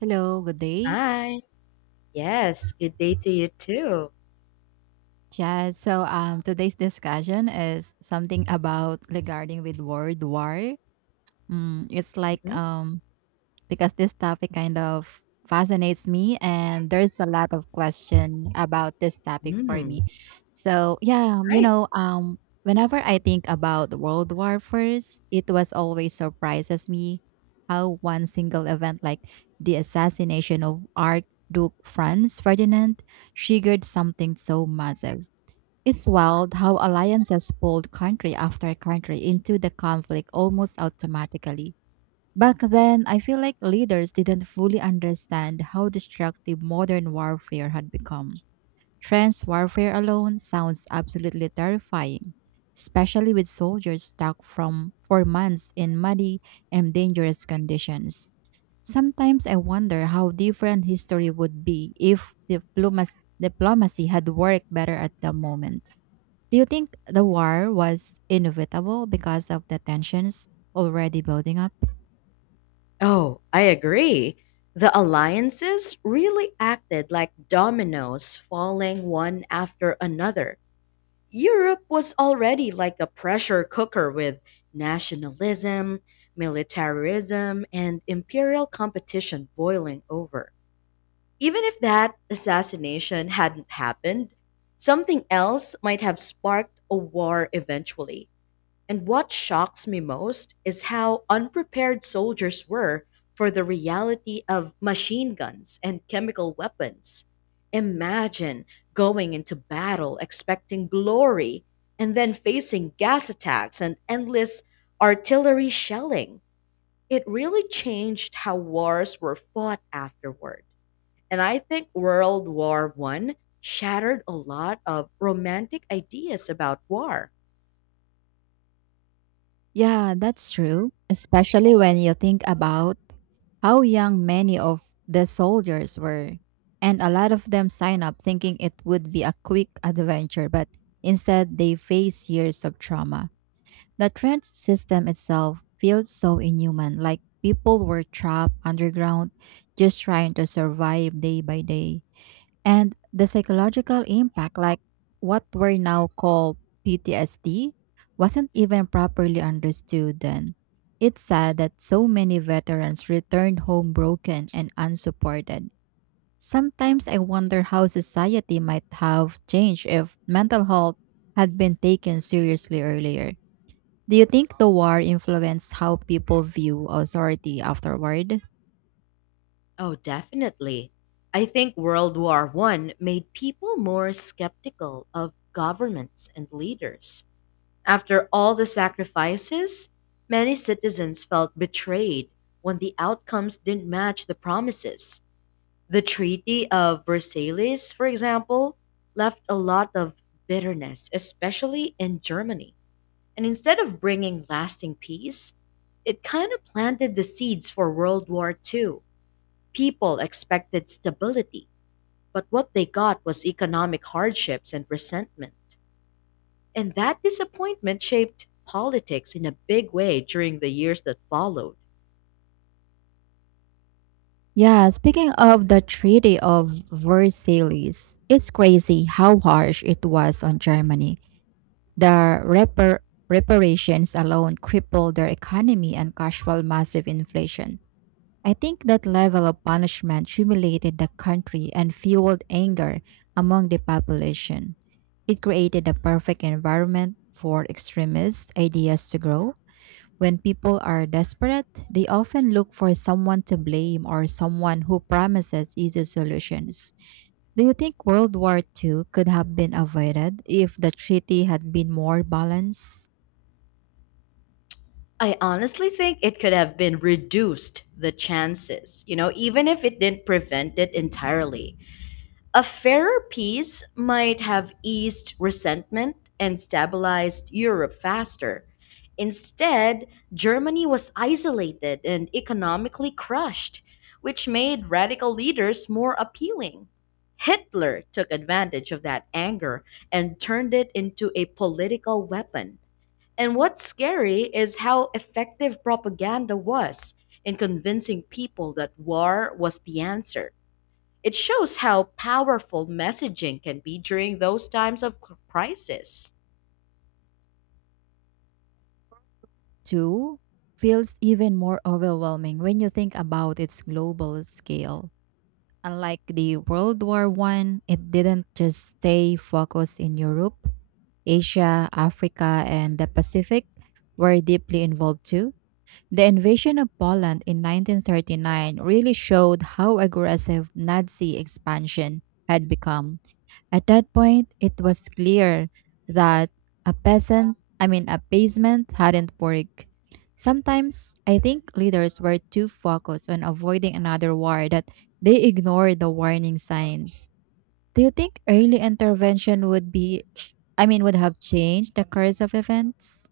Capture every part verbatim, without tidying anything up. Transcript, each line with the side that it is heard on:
right: Hello, good day.
left: Hi. Yes, good day to you too.
right: Yeah, so um, today's discussion is something about regarding with word war. Mm, it's like
left: Mhm.
right: um, Because this topic kind of fascinates me and there's a lot of question about this topic for
left: Mm,
right: me. So yeah, um, you
left: right.
right: know, um whenever I think about World War First, it was always surprises me how one single event like the assassination of Archduke Franz Ferdinand triggered something so massive. It's wild how alliances pulled country after country into the conflict almost automatically. Back then, I feel like leaders didn't fully understand how destructive modern warfare had become. Trench warfare alone sounds absolutely terrifying, especially with soldiers stuck from for months in muddy and dangerous conditions. Sometimes I wonder how different history would be if diplomas- diplomacy had worked better at the moment. Do you think the war was inevitable because of the tensions already building up?
left: Oh, I agree. The alliances really acted like dominoes falling one after another. Europe was already like a pressure cooker with nationalism, militarism, and imperial competition boiling over. Even if that assassination hadn't happened, something else might have sparked a war eventually. And what shocks me most is how unprepared soldiers were for the reality of machine guns and chemical weapons. Imagine going into battle expecting glory and then facing gas attacks and endless artillery shelling. It really changed how wars were fought afterward. And I think World War One shattered a lot of romantic ideas about war.
right: Yeah, that's true, especially when you think about how young many of the soldiers were. And a lot of them sign up thinking it would be a quick adventure, but instead they face years of trauma. The trench system itself feels so inhuman, like people were trapped underground just trying to survive day by day. And the psychological impact, like what we now call P T S D, wasn't even properly understood then. It's sad that so many veterans returned home broken and unsupported. Sometimes I wonder how society might have changed if mental health had been taken seriously earlier. Do you think the war influenced how people view authority afterward?
left: Oh, definitely. I think World War One made people more skeptical of governments and leaders. After all the sacrifices, many citizens felt betrayed when the outcomes didn't match the promises. The Treaty of Versailles, for example, left a lot of bitterness, especially in Germany. And instead of bringing lasting peace, it kind of planted the seeds for World War Two. People expected stability, but what they got was economic hardships and resentment. And that disappointment shaped politics in a big way during the years that followed.
right: Yeah, speaking of the Treaty of Versailles, it's crazy how harsh it was on Germany. The repar- reparations alone crippled their economy and caused massive inflation. I think that level of punishment humiliated the country and fueled anger among the population. It created a perfect environment for extremist ideas to grow. When people are desperate, they often look for someone to blame or someone who promises easy solutions. Do you think World War Two could have been avoided if the treaty had been more balanced?
left: I honestly think it could have been reduced the chances, you know, even if it didn't prevent it entirely. A fairer peace might have eased resentment and stabilized Europe faster. Instead, Germany was isolated and economically crushed, which made radical leaders more appealing. Hitler took advantage of that anger and turned it into a political weapon. And what's scary is how effective propaganda was in convincing people that war was the answer. It shows how powerful messaging can be during those times of cr- crisis.
right: Two feels even more overwhelming when you think about its global scale. Unlike the World War One, it didn't just stay focused in Europe. Asia, Africa, and the Pacific were deeply involved too. The invasion of Poland in nineteen thirty-nine really showed how aggressive Nazi expansion had become. At that point, it was clear that a peasant, I mean, a basement hadn't worked. Sometimes I think leaders were too focused on avoiding another war that they ignored the warning signs. Do you think early intervention would be, I mean, would have changed the course of events?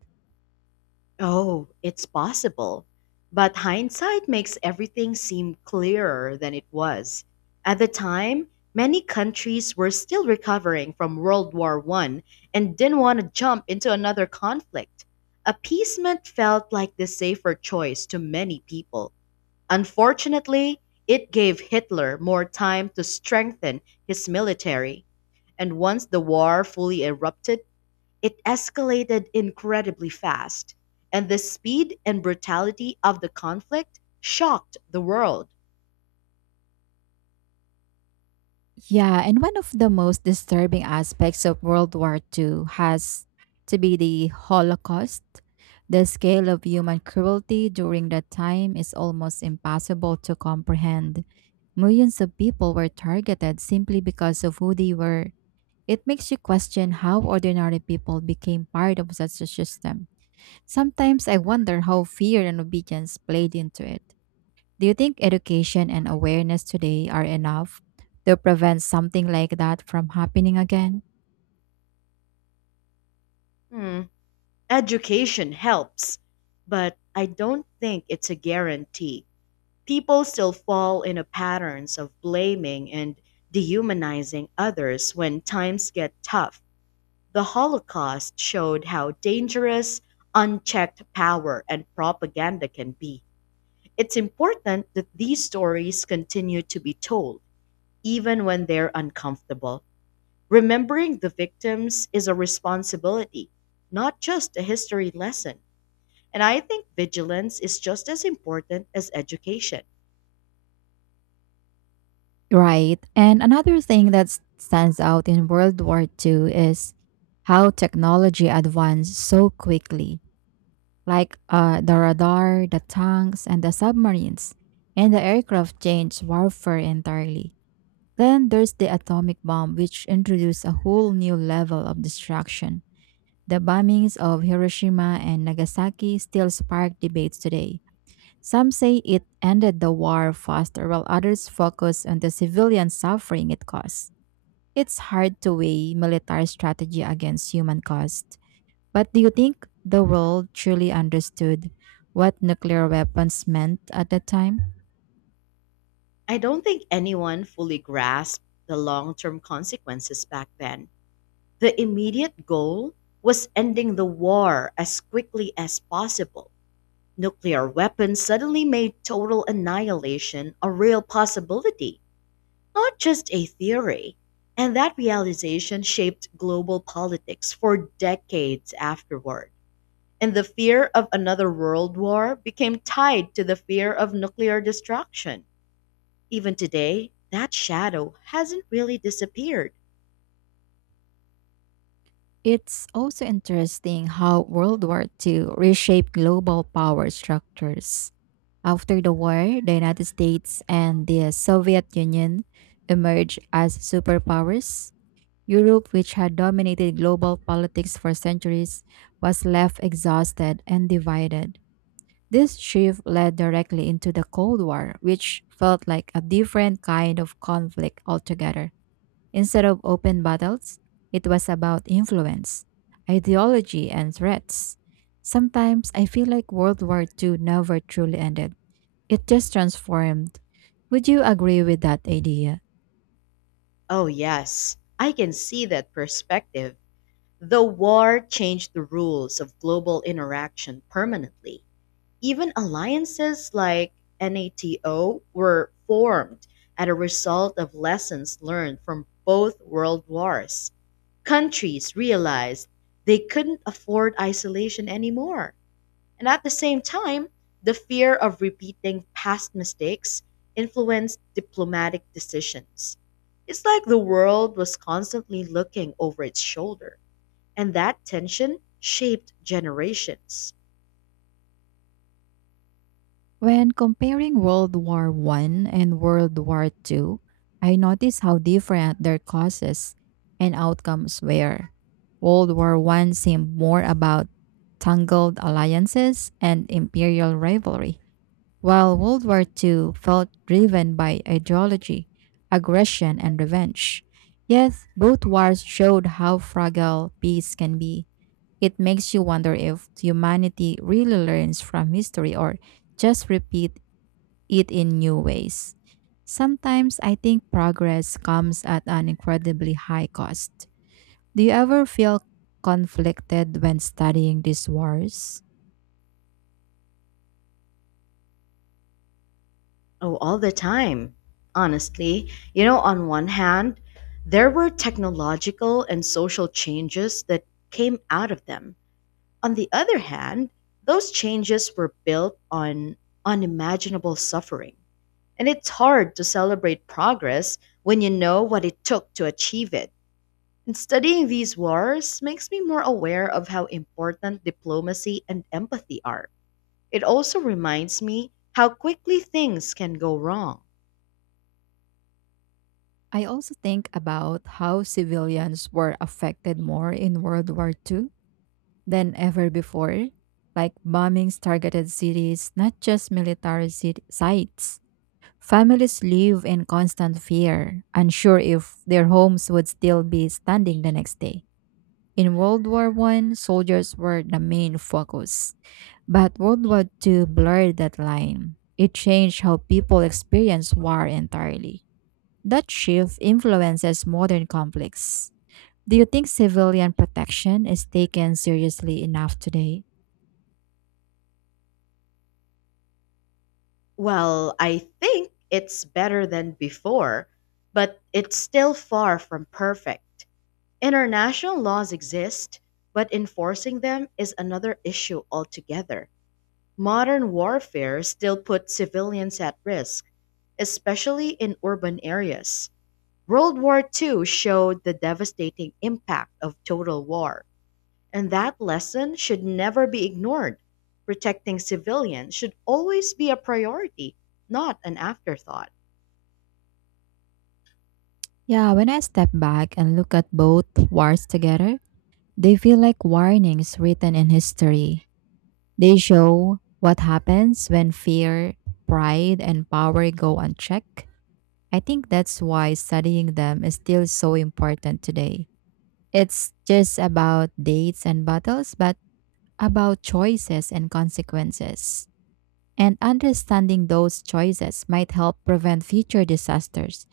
left: Oh, it's possible. But hindsight makes everything seem clearer than it was. At the time, many countries were still recovering from World War One and didn't want to jump into another conflict. Appeasement felt like the safer choice to many people. Unfortunately, it gave Hitler more time to strengthen his military. And once the war fully erupted, it escalated incredibly fast. And the speed and brutality of the conflict shocked the world.
right: Yeah, and one of the most disturbing aspects of World War Two has to be the Holocaust. The scale of human cruelty during that time is almost impossible to comprehend. Millions of people were targeted simply because of who they were. It makes you question how ordinary people became part of such a system. Sometimes I wonder how fear and obedience played into it. Do you think education and awareness today are enough to prevent something like that from happening again?
left: Hmm. Education helps, but I don't think it's a guarantee. People still fall into patterns of blaming and dehumanizing others when times get tough. The Holocaust showed how dangerous unchecked power and propaganda can be. It's important that these stories continue to be told, even when they're uncomfortable. Remembering the victims is a responsibility, not just a history lesson. And I think vigilance is just as important as education.
right: Right. And another thing that s- stands out in World War Two is how technology advanced so quickly, like uh, the radar, the tanks, and the submarines. And the aircraft changed warfare entirely. Then there's the atomic bomb, which introduced a whole new level of destruction. The bombings of Hiroshima and Nagasaki still spark debates today. Some say it ended the war faster, while others focus on the civilian suffering it caused. It's hard to weigh military strategy against human cost. But do you think the world truly understood what nuclear weapons meant at that time?
left: I don't think anyone fully grasped the long term consequences back then. The immediate goal was ending the war as quickly as possible. Nuclear weapons suddenly made total annihilation a real possibility, not just a theory. And that realization shaped global politics for decades afterward. And the fear of another world war became tied to the fear of nuclear destruction. Even today, that shadow hasn't really disappeared.
right: It's also interesting how World War Two reshaped global power structures. After the war, the United States and the Soviet Union emerged as superpowers. Europe, which had dominated global politics for centuries, was left exhausted and divided. This shift led directly into the Cold War, which felt like a different kind of conflict altogether. Instead of open battles, it was about influence, ideology, and threats. Sometimes I feel like World War Two never truly ended, it just transformed. Would you agree with that idea?
left: Oh, yes, I can see that perspective. The war changed the rules of global interaction permanently. Even alliances like NATO were formed as a result of lessons learned from both world wars. Countries realized they couldn't afford isolation anymore. And at the same time, the fear of repeating past mistakes influenced diplomatic decisions. It's like the world was constantly looking over its shoulder, and that tension shaped generations.
right: When comparing World War One and World War Two, I noticed how different their causes and outcomes were. World War One seemed more about tangled alliances and imperial rivalry, while World War Two felt driven by ideology, aggression, and revenge. Yet, both wars showed how fragile peace can be. It makes you wonder if humanity really learns from history or just repeat it in new ways. Sometimes I think progress comes at an incredibly high cost. Do you ever feel conflicted when studying these wars?
left: Oh, all the time. Honestly, you know, on one hand, there were technological and social changes that came out of them. On the other hand, those changes were built on unimaginable suffering. And it's hard to celebrate progress when you know what it took to achieve it. And studying these wars makes me more aware of how important diplomacy and empathy are. It also reminds me how quickly things can go wrong.
right: I also think about how civilians were affected more in World War Two than ever before. Like bombings targeted cities, not just military cit- sites. Families live in constant fear, unsure if their homes would still be standing the next day. In World War One, soldiers were the main focus, but World War Two blurred that line. It changed how people experience war entirely. That shift influences modern conflicts. Do you think civilian protection is taken seriously enough today?
left: Well, I think it's better than before, but it's still far from perfect. International laws exist, but enforcing them is another issue altogether. Modern warfare still puts civilians at risk, especially in urban areas. World War two showed the devastating impact of total war. And that lesson should never be ignored. Protecting civilians should always be a priority, not an afterthought.
right: Yeah, when I step back and look at both wars together, they feel like warnings written in history. They show what happens when fear, pride, and power go unchecked. I think that's why studying them is still so important today. It's just about dates and battles, but about choices and consequences. And understanding those choices might help prevent future disasters.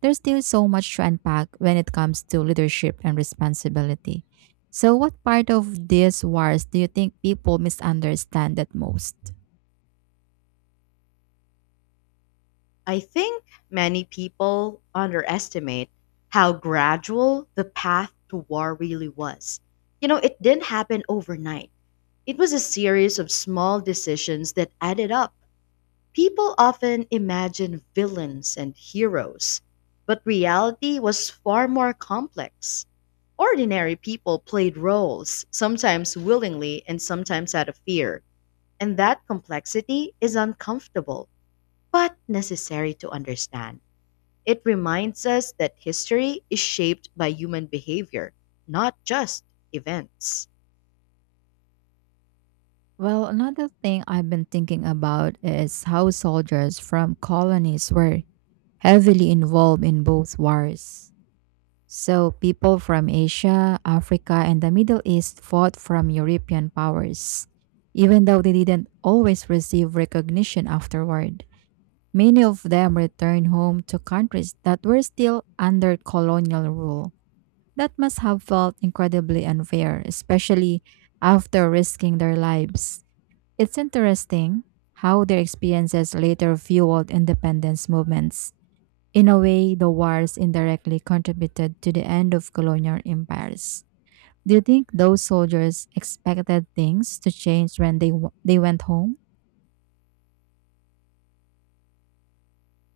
right: There's still so much to unpack when it comes to leadership and responsibility. So, what part of these wars do you think people misunderstand that most?
left: I think many people underestimate how gradual the path to war really was. You know, it didn't happen overnight, it was a series of small decisions that added up. People often imagine villains and heroes, but reality was far more complex. Ordinary people played roles, sometimes willingly and sometimes out of fear, and that complexity is uncomfortable, but necessary to understand. It reminds us that history is shaped by human behavior, not just events.
right: Well, another thing I've been thinking about is how soldiers from colonies were heavily involved in both wars. So, people from Asia, Africa, and the Middle East fought from European powers, even though they didn't always receive recognition afterward. Many of them returned home to countries that were still under colonial rule. That must have felt incredibly unfair, especially after risking their lives. It's interesting how their experiences later fueled independence movements. In a way, the wars indirectly contributed to the end of colonial empires. Do you think those soldiers expected things to change when they w- they went home?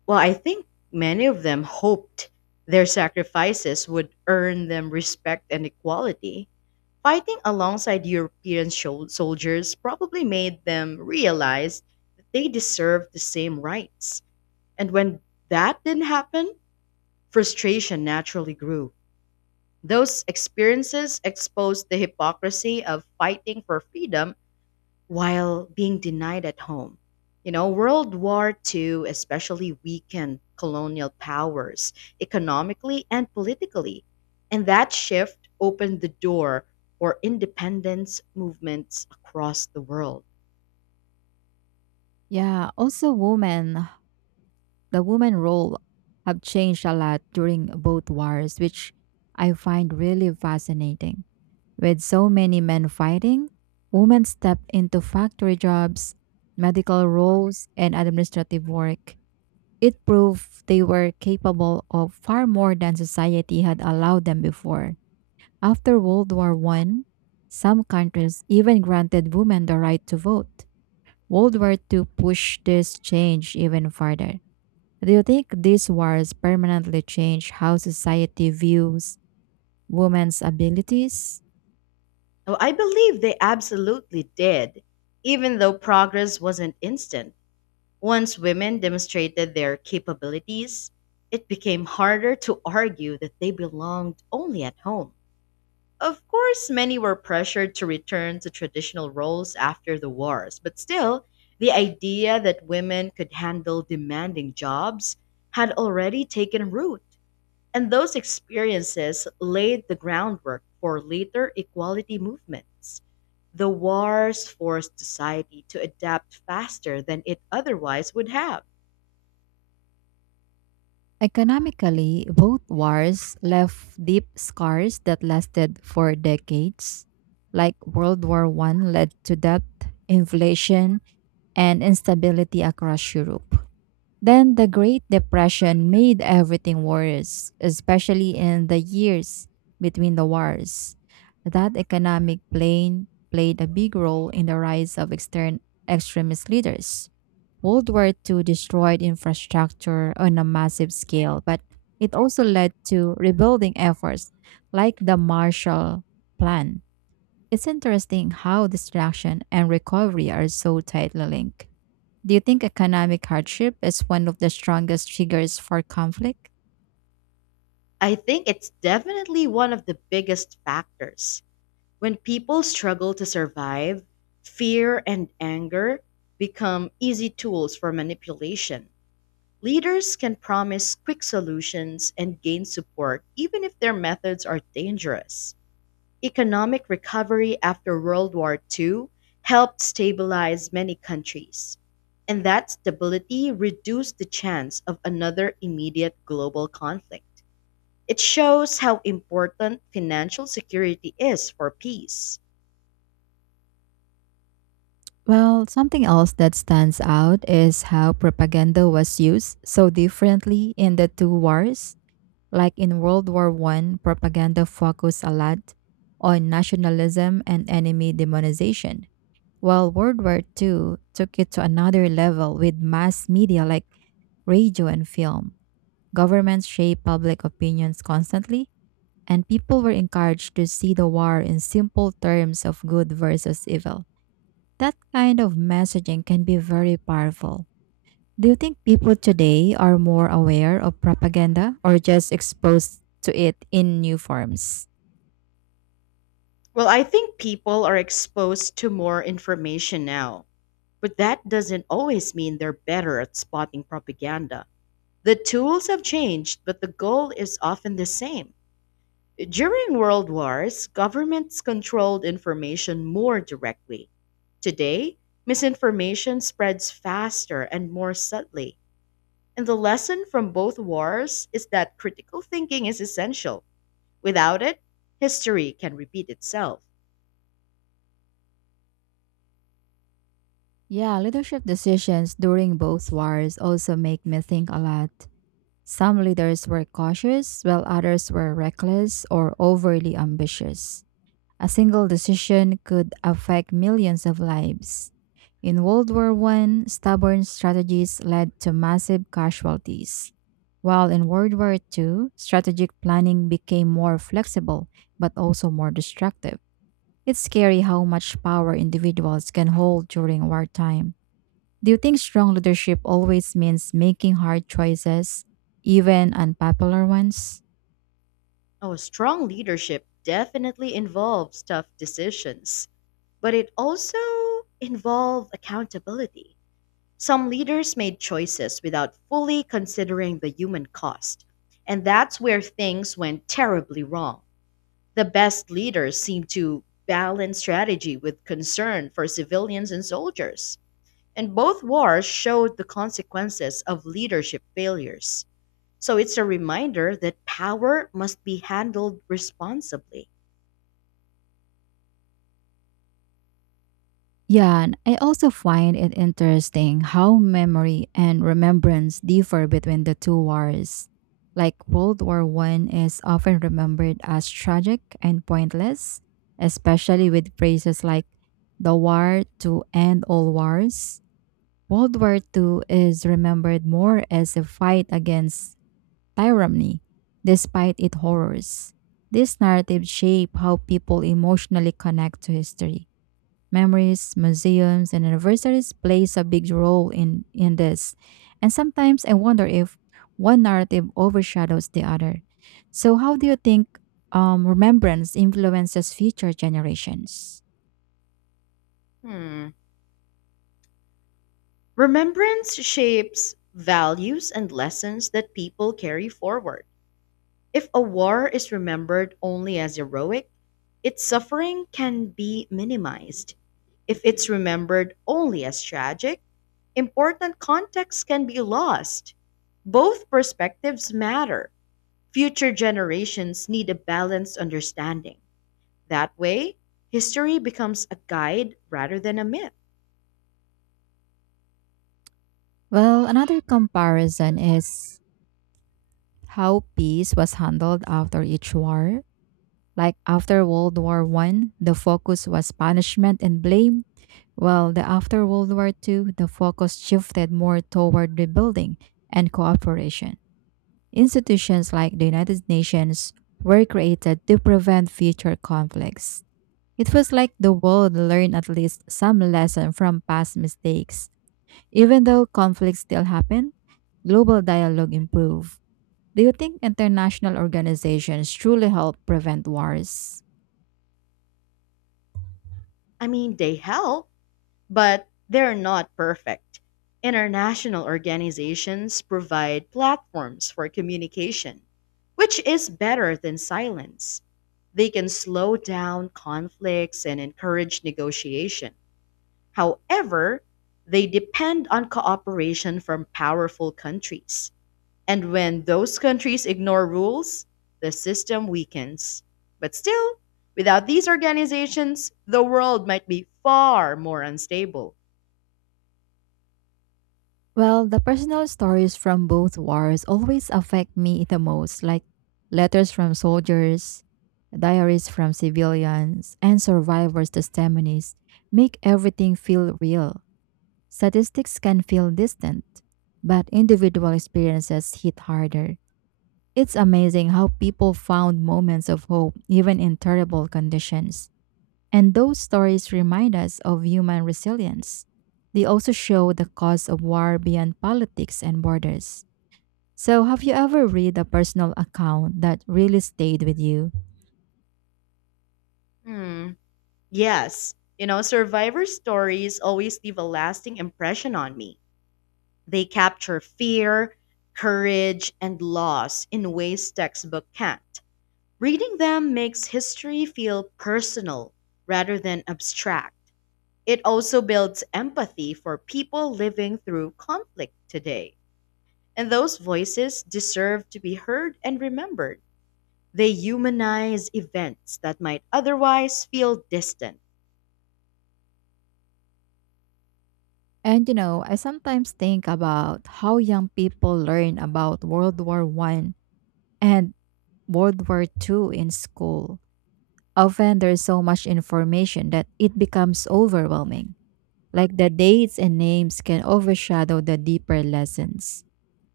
left: Well, I think many of them hoped their sacrifices would earn them respect and equality. Fighting alongside European shol- soldiers probably made them realize that they deserved the same rights. And when that didn't happen, frustration naturally grew. Those experiences exposed the hypocrisy of fighting for freedom while being denied at home. You know, World War two especially weakened colonial powers economically and politically, and that shift opened the door for independence movements across the world.
right: Yeah, also women, the women role have changed a lot during both wars, which I find really fascinating. With so many men fighting, women stepped into factory jobs, medical roles, and administrative work. It proved they were capable of far more than society had allowed them before. After World War One, some countries even granted women the right to vote. World War Two pushed this change even further. Do you think these wars permanently change how society views women's abilities?
left: Now, I believe they absolutely did, even though progress wasn't instant. Once women demonstrated their capabilities, it became harder to argue that they belonged only at home. Of course, many were pressured to return to traditional roles after the wars, but still, the idea that women could handle demanding jobs had already taken root, and those experiences laid the groundwork for later equality movements. The wars forced society to adapt faster than it otherwise would have.
right: Economically, both wars left deep scars that lasted for decades. Like World War One led to debt, inflation, and instability across Europe. Then the Great Depression made everything worse, especially in the years between the wars. That economic plane played a big role in the rise of extern extremist leaders. World War Two destroyed infrastructure on a massive scale, but it also led to rebuilding efforts like the Marshall Plan. It's interesting how destruction and recovery are so tightly linked. Do you think economic hardship is one of the strongest triggers for conflict?
left: I think it's definitely one of the biggest factors. When people struggle to survive, fear and anger become easy tools for manipulation. Leaders can promise quick solutions and gain support even if their methods are dangerous. Economic recovery after World War two helped stabilize many countries, and that stability reduced the chance of another immediate global conflict. It shows how important financial security is for peace.
right: Well, something else that stands out is how propaganda was used so differently in the two wars. Like in World War One, propaganda focused a lot on nationalism and enemy demonization, while World War Two took it to another level with mass media like radio and film. Governments shape public opinions constantly, and people were encouraged to see the war in simple terms of good versus evil. That kind of messaging can be very powerful. Do you think people today are more aware of propaganda or just exposed to it in new forms?
left: Well, I think people are exposed to more information now, but that doesn't always mean they're better at spotting propaganda. The tools have changed, but the goal is often the same. During world wars, governments controlled information more directly. Today, misinformation spreads faster and more subtly. And the lesson from both wars is that critical thinking is essential. Without it, history can repeat itself.
right: Yeah, leadership decisions during both wars also make me think a lot. Some leaders were cautious, while others were reckless or overly ambitious. A single decision could affect millions of lives. In World War One, stubborn strategies led to massive casualties, while in World War Two, strategic planning became more flexible but also more destructive. It's scary how much power individuals can hold during wartime. Do you think strong leadership always means making hard choices, even unpopular ones?
left: Oh, strong leadership definitely involves tough decisions, but it also involves accountability. Some leaders made choices without fully considering the human cost, and that's where things went terribly wrong. The best leaders seem to balance strategy with concern for civilians and soldiers, and both wars showed the consequences of leadership failures. So it's a reminder that power must be handled responsibly.
right: Yeah, and I also find it interesting how memory and remembrance differ between the two wars. Like World War One is often remembered as tragic and pointless, especially with phrases like the war to end all wars. World War Two is remembered more as a fight against tyranny, despite its horrors. This narrative shaped how people emotionally connect to history. Memories, museums, and anniversaries plays a big role in, in this. And sometimes I wonder if one narrative overshadows the other. So how do you think um, remembrance influences future generations?
left: Hmm. Remembrance shapes values and lessons that people carry forward. If a war is remembered only as heroic, its suffering can be minimized. If it's remembered only as tragic, important context can be lost. Both perspectives matter. Future generations need a balanced understanding. That way, history becomes a guide rather than a myth.
right: Well, another comparison is how peace was handled after each war. Like after World War One, the focus was punishment and blame. While the after World War Two, the focus shifted more toward rebuilding and cooperation. Institutions like the United Nations were created to prevent future conflicts. It feels like the world learned at least some lesson from past mistakes. Even though conflicts still happen, global dialogue improved. Do you think international organizations truly help prevent wars?
left: I mean, they help, but they're not perfect. International organizations provide platforms for communication, which is better than silence. They can slow down conflicts and encourage negotiation. However, they depend on cooperation from powerful countries. And when those countries ignore rules, the system weakens. But still, without these organizations, the world might be far more unstable.
right: Well, the personal stories from both wars always affect me the most, like letters from soldiers, diaries from civilians, and survivors' testimonies make everything feel real. Statistics can feel distant, but individual experiences hit harder. It's amazing how people found moments of hope even in terrible conditions. And those stories remind us of human resilience. They also show the cause of war beyond politics and borders. So, have you ever read a personal account that really stayed with you?
left: Hmm. Yes. You know, survivor stories always leave a lasting impression on me. They capture fear, courage, and loss in ways textbook can't. Reading them makes history feel personal rather than abstract. It also builds empathy for people living through conflict today. And those voices deserve to be heard and remembered. They humanize events that might otherwise feel distant.
right: And you know, I sometimes think about how young people learn about World War One and World War Two in school. Often there is so much information that it becomes overwhelming. Like the dates and names can overshadow the deeper lessons.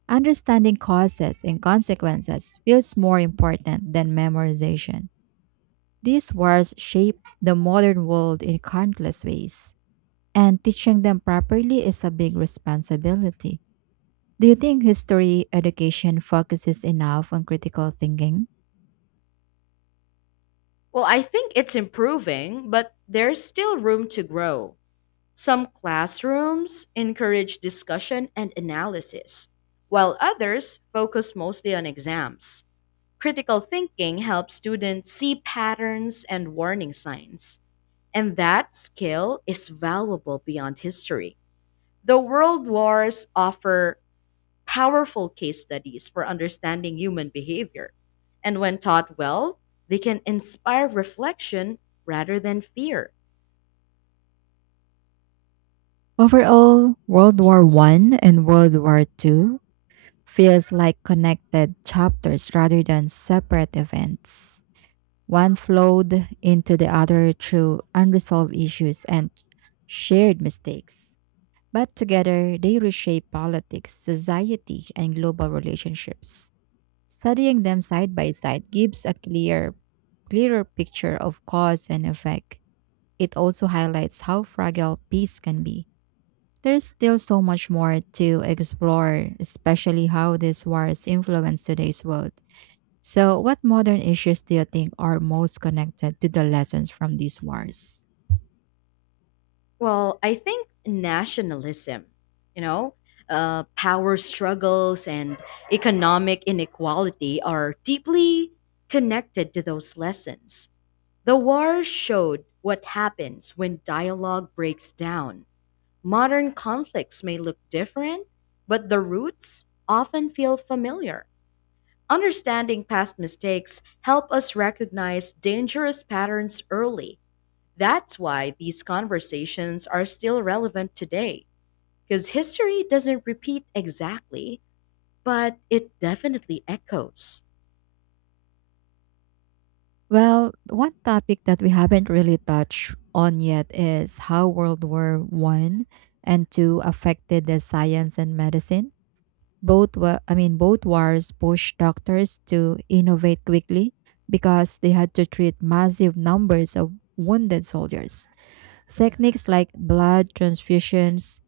right: Understanding causes and consequences feels more important than memorization. These words shape the modern world in countless ways, and teaching them properly is a big responsibility. Do you think history education focuses enough on critical thinking?
left: Well, I think it's improving, but there's still room to grow. Some classrooms encourage discussion and analysis, while others focus mostly on exams. Critical thinking helps students see patterns and warning signs, and that skill is valuable beyond history. The world wars offer powerful case studies for understanding human behavior. And when taught well, they can inspire reflection rather than fear.
right: Overall, World War One and World War Two feels like connected chapters rather than separate events. One flowed into the other through unresolved issues and shared mistakes. But together, they reshape politics, society, and global relationships. Studying them side by side gives a clear, clearer picture of cause and effect. It also highlights how fragile peace can be. There's still so much more to explore, especially how these wars influence today's world. So, what modern issues do you think are most connected to the lessons from these wars?
left: Well, I think nationalism, you know, uh, power struggles and economic inequality are deeply connected to those lessons. The war showed what happens when dialogue breaks down. Modern conflicts may look different, but the roots often feel familiar. Understanding past mistakes help us recognize dangerous patterns early. That's why these conversations are still relevant today because history doesn't repeat exactly, but it definitely echoes.
right: Well, one topic that we haven't really touched on yet is how World War One and Two affected the science and medicine. Both were, I mean, both wars pushed doctors to innovate quickly because they had to treat massive numbers of wounded soldiers. Techniques like blood transfusions,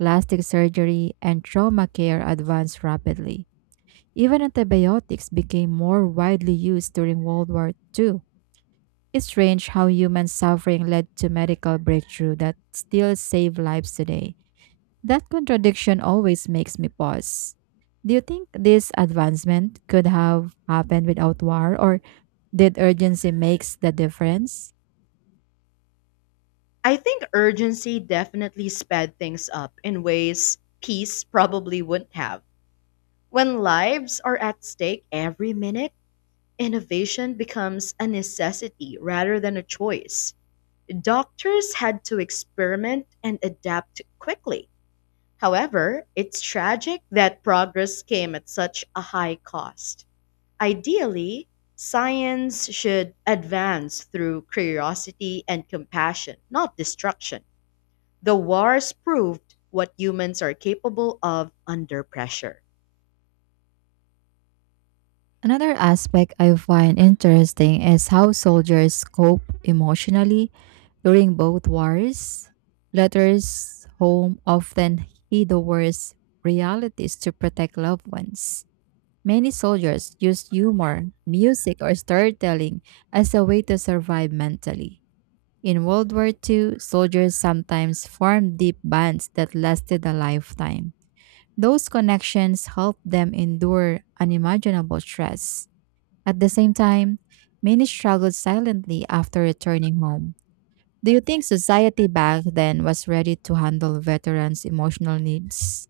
right: plastic surgery, and trauma care advanced rapidly. Even antibiotics became more widely used during World War Two. It's strange how human suffering led to medical breakthrough that still save lives today. That contradiction always makes me pause. Do you think this advancement could have happened without war, or did urgency makes the difference?
left: I think urgency definitely sped things up in ways peace probably wouldn't have. When lives are at stake every minute, innovation becomes a necessity rather than a choice. Doctors had to experiment and adapt quickly. However, it's tragic that progress came at such a high cost. Ideally, science should advance through curiosity and compassion, not destruction. The wars proved what humans are capable of under pressure.
right: Another aspect I find interesting is how soldiers cope emotionally during both wars. Letters home often hid the worst realities to protect loved ones. Many soldiers use humor, music, or storytelling as a way to survive mentally. In World War Two, soldiers sometimes formed deep bonds that lasted a lifetime. Those connections helped them endure unimaginable stress. At the same time, many struggled silently after returning home. Do you think society back then was ready to handle veterans' emotional needs?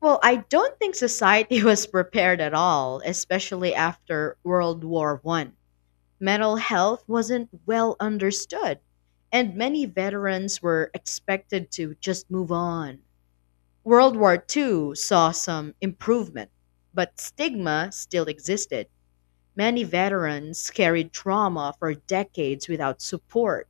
left: Well, I don't think society was prepared at all, especially after World War One. Mental health wasn't well understood, and many veterans were expected to just move on. World War two saw some improvement, but stigma still existed. Many veterans carried trauma for decades without support,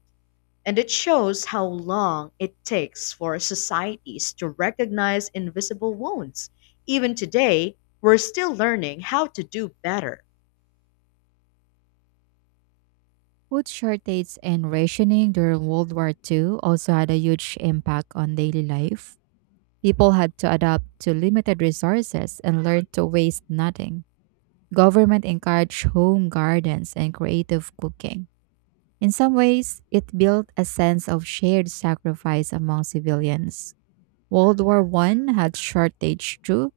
left: and it shows how long it takes for societies to recognize invisible wounds. Even today, we're still learning how to do better.
right: Food shortages and rationing during World War Two also had a huge impact on daily life. People had to adapt to limited resources and learn to waste nothing. Government encouraged home gardens and creative cooking. In some ways, it built a sense of shared sacrifice among civilians. World War One had shortage too,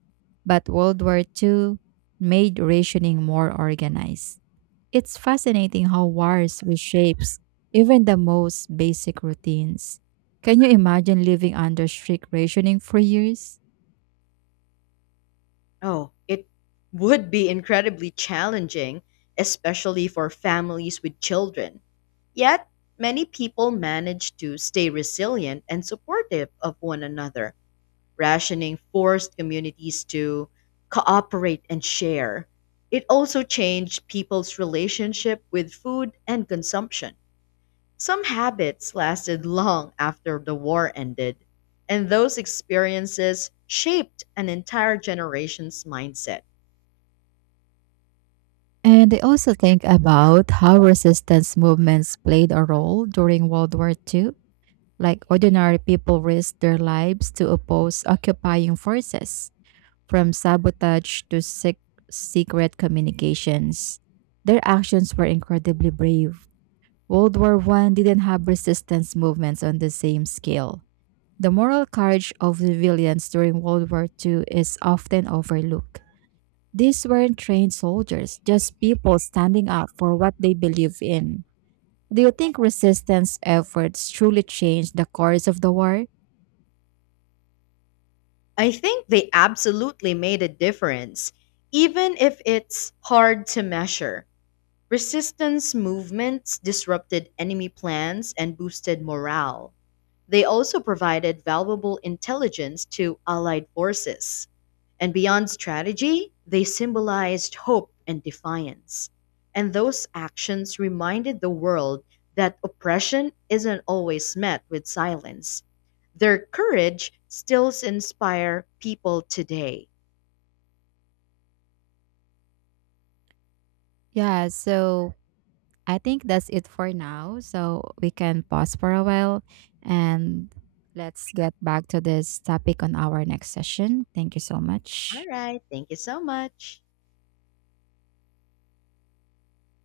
right: but World War Two made rationing more organized. It's fascinating how wars reshapes even the most basic routines. Can you imagine living under strict rationing for years?
left: Oh, it would be incredibly challenging, especially for families with children. Yet, many people manage to stay resilient and supportive of one another. Rationing forced communities to cooperate and share. It also changed people's relationship with food and consumption. Some habits lasted long after the war ended, and those experiences shaped an entire generation's mindset.
right: And I also think about how resistance movements played a role during World War Two. Like ordinary people risked their lives to oppose occupying forces. From sabotage to sec- secret communications, their actions were incredibly brave. World War One didn't have resistance movements on the same scale. The moral courage of the civilians during World War Two is often overlooked. These weren't trained soldiers, just people standing up for what they believe in. Do you think resistance efforts truly changed the course of the war?
left: I think they absolutely made a difference, even if it's hard to measure. Resistance movements disrupted enemy plans and boosted morale. They also provided valuable intelligence to Allied forces. And beyond strategy, they symbolized hope and defiance. And those actions reminded the world that oppression isn't always met with silence. Their courage still inspires people today.
right: Yeah, so I think that's it for now. So we can pause for a while and let's get back to this topic on our next session. Thank you so
left: All
right: much.
left: right, thank you so much.